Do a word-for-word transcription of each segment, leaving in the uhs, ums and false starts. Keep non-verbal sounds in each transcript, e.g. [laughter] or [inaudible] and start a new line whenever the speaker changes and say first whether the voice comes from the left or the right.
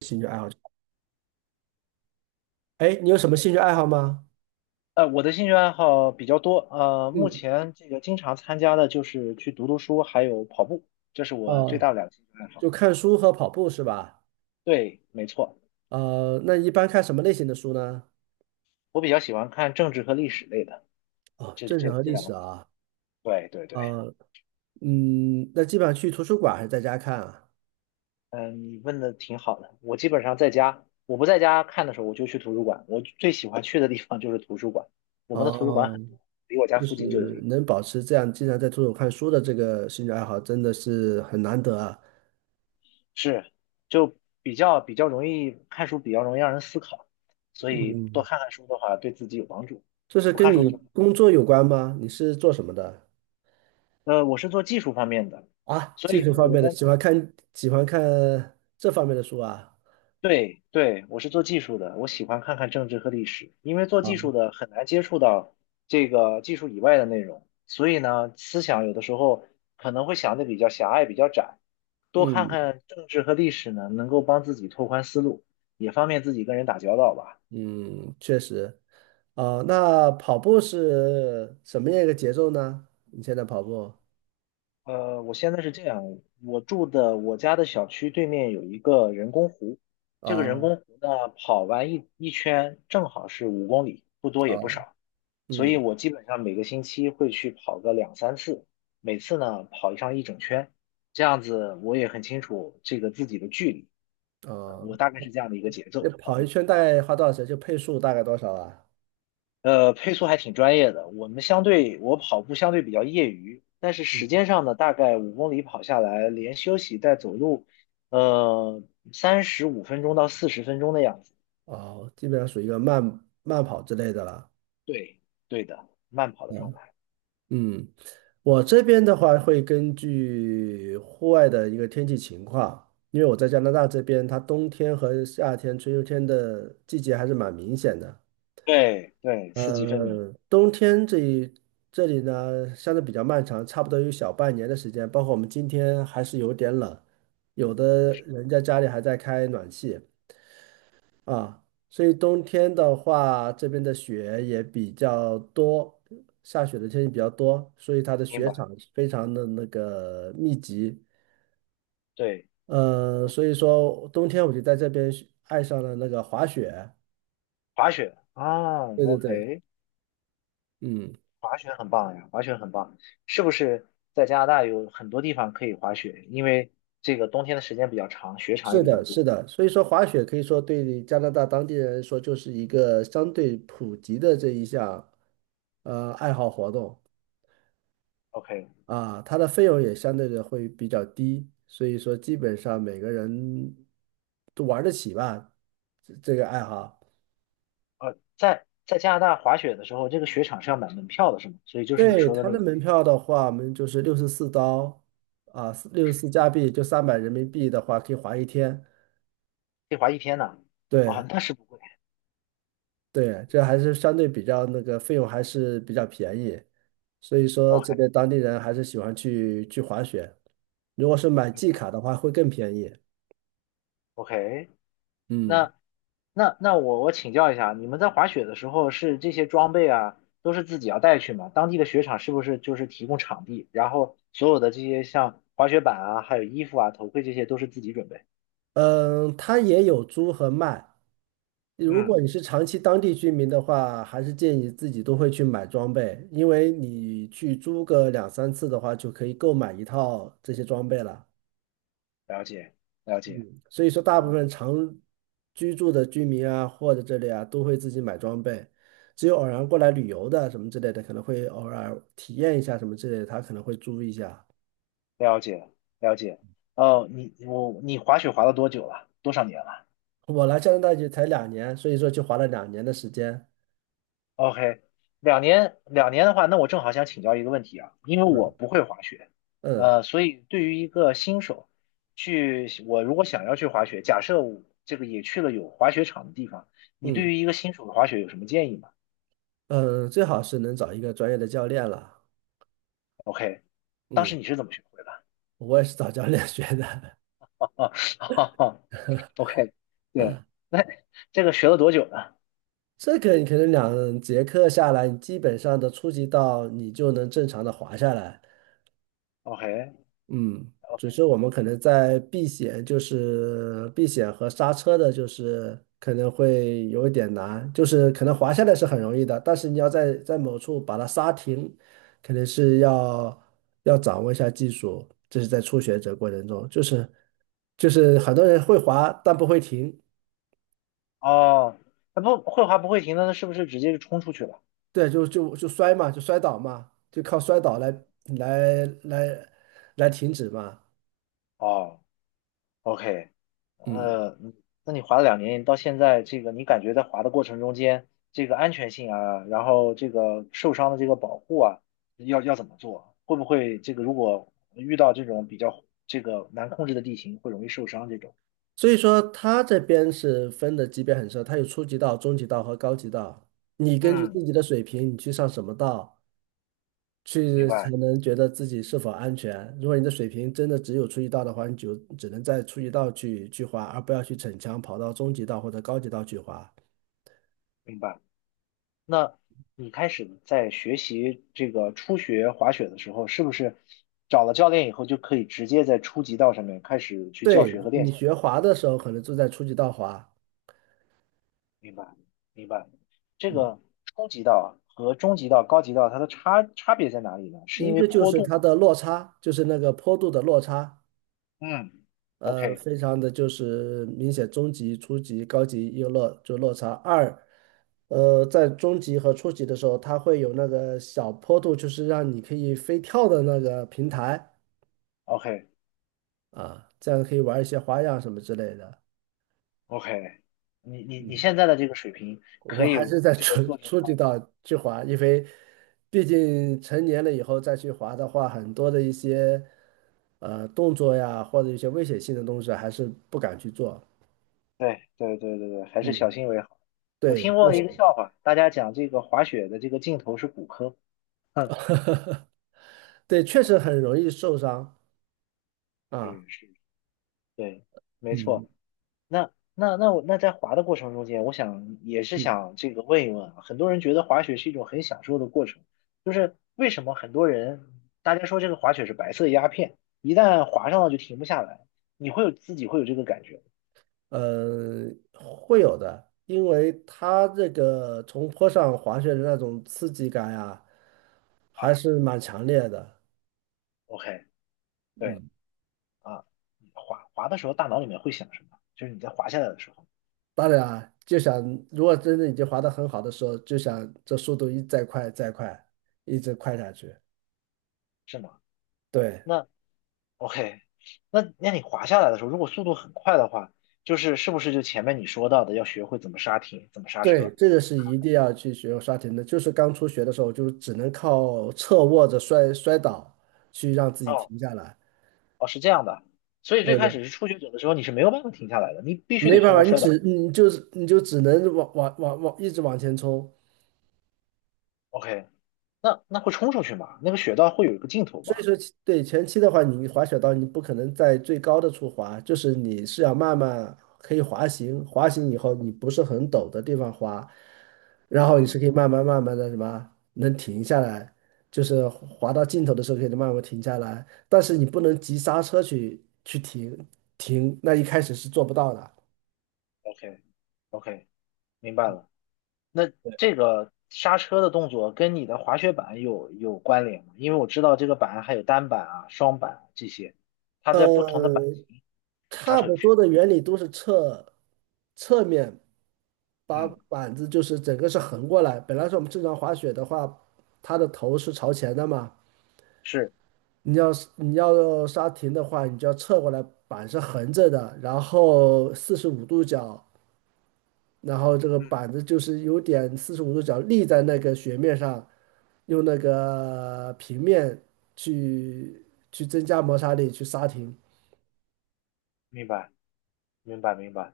right: 兴趣爱好。哎，你有什么兴趣爱好吗？
left: 呃，我的兴趣爱好比较多，呃，目
right: 嗯，
left: 前这个经常参加的就是去读读书，还有跑步，这是我最大
right: 哦，
left: 的两个兴趣爱好。
right: 就看书和跑步是吧？
left: 对，没错，
right: 呃，那一般看什么类型的书呢？
left: 我比较喜欢看政治和历史类的，
right: 哦，
left: 这
right: 政治
left: 这
right: 和
left: 这
right: 历
left: 两
right: 史
left: 个。
right: 啊。
left: 对对对，
right: 呃，嗯，那基本上去图书馆还是在家看啊？
left: 嗯，你问的挺好的。我基本上在家，我不在家看的时候，我就去图书馆。我最喜欢去的地方就是图书馆，我们的图书馆
right: 哦，
left: 很多，离我家
right: 就
left: 附近就有
right: 是
left: 一个。
right: 能保持这样经常在图书馆看书的这个兴趣爱好，真的是很难得啊。
left: 是，就比较比较容易看书，比较容易让人思考，所以多
right: 嗯，
left: 看看书的话，对自己有帮助。
right: 这是
left: 我
right: 跟
left: 看书
right: 你
left: 的时候，
right: 工作有关吗？你是做什么的？
left: 呃，我是做技术方面的，
right: 啊，
left: 所
right: 技
left: 以
right: 术
left: 跟
right: 方
left: 我的
right: 面的，
left: 工
right: 喜欢
left: 作，
right: 看喜欢看这方面的书啊。
left: 对对，我是做技术的，我喜欢看看政治和历史，因为做技
right: 啊，
left: 术的很难接触到这个技术以外的内容，所以呢，思想有的时候可能会想的比较狭隘，比较窄，多看
right: 嗯。
left: 看政治和历史呢，能够帮自己拓宽思路，也方便自己跟人打交道吧。
right: 嗯，确实啊，那跑步是什么样一个节奏呢？你现在跑步
left: 呃，我现在是这样，我住的我家的小区对面有一个人工湖，这个人
right: 啊
left: 工湖呢，跑完一一圈正好是五公里，不多
right: 啊，
left: 也不少，所以
right: 嗯
left: 我基本上每个星期会去跑个两三次，每次呢跑上一整圈，这样子我也很清楚这个自己的距离，呃，我
right: 啊，
left: 大概是这样的一个节奏。
right: 那跑一圈大概花多少时间？就配速大概多少啊？
left: 呃，配速还挺专业的。我们相对，我跑步相对比较业余，但是时间上呢，大概五公里跑下来，连休息带走路，呃，三十五分钟到四十分钟的样子。
right: 哦，基本上属于一个慢慢跑之类的了。
left: 对，对的，慢跑的状态。
right: 嗯，我这边的话会根据户外的一个天气情况，因为我在加拿大这边，它冬天和夏天、春秋天的季节还是蛮明显的。
left: 对对，四级分明，
right: 呃，冬天这一这里呢，相对比较漫长，差不多有小半年的时间。包括我们今天还是有点冷，有的人家家里还在开暖气啊。所以冬天的话，这边的雪也比较多，下雪的天气比较多，所以它的
left: 明
right: 雪
left: 白。
right: 场非常的那个密集。
left: 对，
right: 呃，所以说冬天我就在这边学爱上了那个滑雪。
left: 滑雪啊
right: 对对对，
left: ，OK，
right: 嗯。
left: 滑雪很棒呀，滑雪很棒。是不是在加拿大有很多地方可以滑雪？因为这个冬天的时间比较长，雪场也
right: 是
left: 比较
right: 的，是
left: 多。
right: 的，所以说滑雪可以说对加拿大当地人来说就是一个相对普及的这一项呃爱好活动
left: OK，
right: 啊，它的费用也相对的会比较低，所以说基本上每个人都玩得起吧，这这个爱好。
left: 呃，在在加拿大滑雪的时候，这个雪场是要买门票的，是吗？所以就是你
right: 对，
left: 说的
right: 它
left: 那
right: 的
left: 个
right: 门
left: 费用，
right: 票的话，我们就是六十四刀啊，
left: 就
right: 六十
left: 是
right: 四加币就三百人民币的话，可以滑一天。
left: 可以滑一天呢。
right: 对，
left: 啊，那是不贵。
right: 对，这还是相对比较那个费用还是比较便宜，所以说这
left: OK，
right: 边当地人还是喜欢去去滑雪。如果是买
left: 明
right: 季
left: 白。
right: 卡的话，会更便宜。
left: OK，
right: 嗯
left: 那那那我我请教一下，你们在滑雪的时候是这些装备啊，都是自己要带去吗？当地的雪场是不是就是提供场地，然后所有的这些像滑雪板啊，还有衣服啊、头盔这些都是自己准备？
right: 嗯，它也有租和卖。如
left: 嗯，
right: 果你是长期当地居民的话，还是建议自己都会去买装备，因为你去租个两三次的话，就可以购买一套这些装备了。
left: 了解，了解，
right: 嗯，所以说大部
left: 嗯，
right: 分常居住的居民啊，或者这里啊，都会自己买装备。只有偶然过来旅游的什么之类的，可能会偶尔体验一下什么之类的，他可能会租一下。
left: 了解，了解。哦，你我你滑雪滑了多久了？多少年了？
right: 我来加拿大就才两年，所以说就花了两年的时间。
left: OK。两年两年的话，那我正好想请教一个问题啊，因为我不会滑雪，
right: 嗯
left: 呃，所以对于一个新手，去我如果想要去滑雪，假设我这个也去了有滑雪场的地方，你对
right: 嗯
left: 于一个新手的滑雪有什么建议吗
right: 嗯，最好是能找一个专业的教练了。
left: ？OK，当
right: 嗯，
left: 时你是怎么学会的？
right: 我也是找教练 [laughs] 学的。
left: [laughs] 哈哈。 o k。 对，那这个学了多久呢
right: 这个你可能两节课下来，你基本上的初级道你就能正常的滑下来。
left: ？OK。
right: 嗯，
left: OK，
right: 只是我们可能在避险，就是避险和刹车的，就是可能会有一点难，就是可能滑下来是很容易的，但是你要在在某处把它刹停，可能是要要掌握一下技术，这是在初学者过程中，就是就是很多人会滑，但不会停，
left: 哦，那不会滑不会停的，那是不是直接就冲出去了？
right: 对，就就就摔嘛，就摔倒嘛，就靠摔倒来来来来停止嘛，
left: 哦，OK。
right: 嗯
left: 呃，嗯那你滑了两年，到现在这个你感觉在滑的过程中间，这个安全性啊，然后这个受伤的这个保护啊，要要怎么做？会不会这个如果遇到这种比较这个难控制的地形，会容易受伤这种？
right: 所以说他这边是分的级别很深，它有初级道、中级道和高级道。你根据自
left: 嗯，
right: 己的水平，你去上什么道，
left: 明
right: 去才
left: 白
right: 能觉得自己是否安全。如果你的水平真的只有初级道的话，你就只能在初级道去去滑，而不要去逞强跑到中级道或者高级道去滑。
left: 明白。那你开始在学习这个初学滑雪的时候，是不是找了教练以后就可以直接在初级道上面开始去教
right: 对，
left: 学和练
right: 你
left: 习？
right: 学滑的时候，可能就在初级道滑，
left: 明白，明白。这个初级道和中级道、高级道，它的差差别在哪里呢？是
right: 一
left: 因为
right: 个就
left: 坡
right: 是
left: 度
right: 它
left: 吗？
right: 的落差，就是那个坡度的落差，
left: 嗯
right: 呃，非常的就是明显，中级、初级、高级有落就落差。二，呃，在中级和初级的时候，它会有那个小坡度，就是让你可以飞跳的那个平台
left: ，OK，OK，OK。
right: 啊，这样可以玩一些花样什么之类的。
left: 你你你
right: 嗯，
left: 现在的这个水平
right: 我
left: 可
right: 还
left: 以
right: 是在
left: 这个
right: 初
left: 做这种
right: 初
left: 花
right: 级
left: 法。
right: 道去滑，因为毕竟成年了以后再去滑的话，很多的一些呃动作呀，或者一些危险性的东西，还是不敢去做。
left: 对对对对对，还是小
right: 嗯，
left: 心为好。我
right: 对。
left: 听过一个笑话，大家讲这个滑雪的这个尽头是骨科。[laughs] 哼，
right: [laughs] 对，确实很容易受伤啊，
left: 是是，对，没
right: 嗯
left: 错。那那那我那在滑的过程中间，我想也是
right: 嗯
left: 想这个问一问啊，很多人觉得滑雪是一种很享受的过程，就是为什么很多人大家说这个滑雪是白色鸦片，一旦滑上了就停不下来，你会有自己会有这个感觉。
right: 呃，会有的，因为它这个从坡上滑雪的那种刺激感呀，还是蛮强烈的。
left: OK，对
right: 嗯，
left: 啊，你滑滑的时候大脑里面会想什么？就是你在滑下来的时候，
right: 当然啊，就想如果真的已经滑得很好的时候，就想这速度一再快再快，一直快下去。
left: 是吗？
right: 对
left: 那 OK，那那你滑下来的时候，如果速度很快的话，就是是不是就前面你说到的要学会怎么刹停、怎么刹
right: 对，
left: 车？
right: 这个是一定要去学刷停的。就是刚初学的时候，就只能靠侧卧着摔摔倒去让自己
left: 哦。
right: 停下来。
left: 哦，是这样的，所以最
right: 对
left: 开
right: 对
left: 始是初学者的时候，你是没有办法停下来的，你必须
right: 没
left: 得
right: 办
left: 通
right: 法，
left: 过
right: 你
left: 摔倒。
right: 只你就是你就只能往往往往一直往前冲。
left: OK，那那会冲出去吗？那个雪道会有一个尽头
right: 所以
left: 吧？
right: 说其对前期的话，你滑雪道你不可能在最高的处滑，就是你是要慢慢可以滑行，滑行以后你不是很陡的地方滑，然后你
left: 嗯
right: 是可以慢慢慢慢的什么能停下来，就是滑到尽头的时候可以慢慢停下来，但是你不能急刹车去去停停，那一开始是做不到的。
left: ，OK， OK，明白了。那这个刹车的动作跟你的滑雪板有有关联吗？因为我知道这个板还有单板啊、双板啊这些，它在不同的板
right: 呃，
left: 型刹
right: 差
left: 车有
right: 不
left: 区
right: 多
left: 别。
right: 的原理都是侧侧面。把
left: 嗯，
right: 板子就是整个是横过来。本来是我们正常滑雪的话，它的头是朝前的嘛，
left: 是，
right: 你要是你要刹停的话，你就要侧过来，板是横着的，然后四十五度角，然后这个
left: 嗯，
right: 板子就是有点四十五度角立在那个雪面上，用那个平面去去增加摩擦力去刹停。
left: 明白明白明白。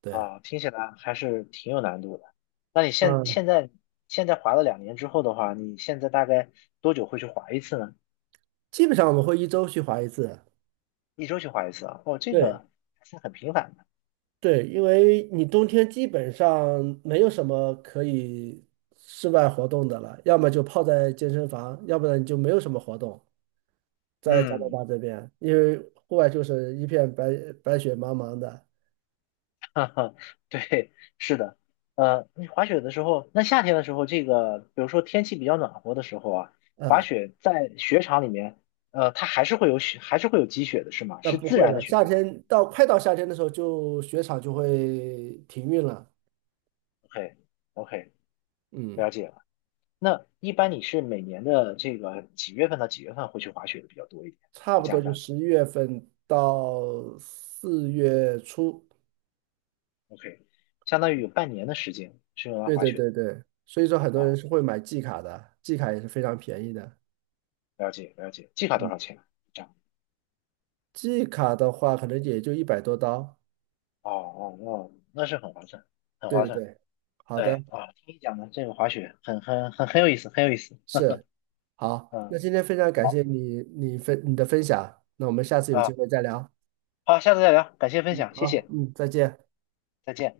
right: 对，
left: 啊，听起来还是挺有难度的。那你现
right: 嗯，
left: 现在现在滑了两年之后的话，你现在大概多久会去滑一次呢？
right: 基本上我们会一周去滑一次。
left: 一周去滑一次啊？哦，这
right: 对。
left: 个还是很频繁的。
right: 对，因为你冬天基本上没有什么可以室外活动的了，要么就泡在健身房，要不然你就没有什么活动。在加拿
left: 嗯，
right: 大这边，因为户外就是一片白白雪茫茫的，
left: [laughs] 哈哈，对，是的。呃，你滑雪的时候，那夏天的时候，这个比如说天气比较暖和的时候啊，滑
right: 嗯，
left: 雪在雪场里面，呃，它还是会有雪，还是会有积雪的，是吗？
right: 那
left: 是
right: 不
left: 自
right: 会
left: 然的
right: 了。
left: 雪
right: 夏
left: 还是
right: 天到快到夏天的时候就，雪场就会停运了，
left: ？OK，OK，
right: 嗯，
left: 了解。那一般你是每年的这个几月份到几月份会去滑雪的比较多一点？
right: 差
left: 在
right: 不
left: 加
right: 多
left: 拿
right: 就
left: 大
right: 十一月份到四月初。
left: ，OK，相当于有半年的时间是用来
right: 对
left: 滑
right: 对
left: 雪的
right: 对对，所以说很多人
left: 啊。
right: 是会买季卡的，季卡也是非常便宜的。
left: 了解了解，季卡多少
right: 嗯。
left: 钱？这样
right: 季卡的话，可能也就一百多刀。
left: 哦哦哦，那是很划算，很
right: 对
left: 划
right: 对
left: 算。
right: 对，好的，
left: 对啊，听你讲的这个滑雪很很很很有意思，很有意思。
right: 是好。
left: 嗯
right: 那今天非常感谢你，你分你的分享。那我们下次有机
left: 啊，
right: 会再聊。
left: 好，下次再聊，感谢分享，谢
right: 好，
left: 谢，
right: 嗯，再见。
left: 再见。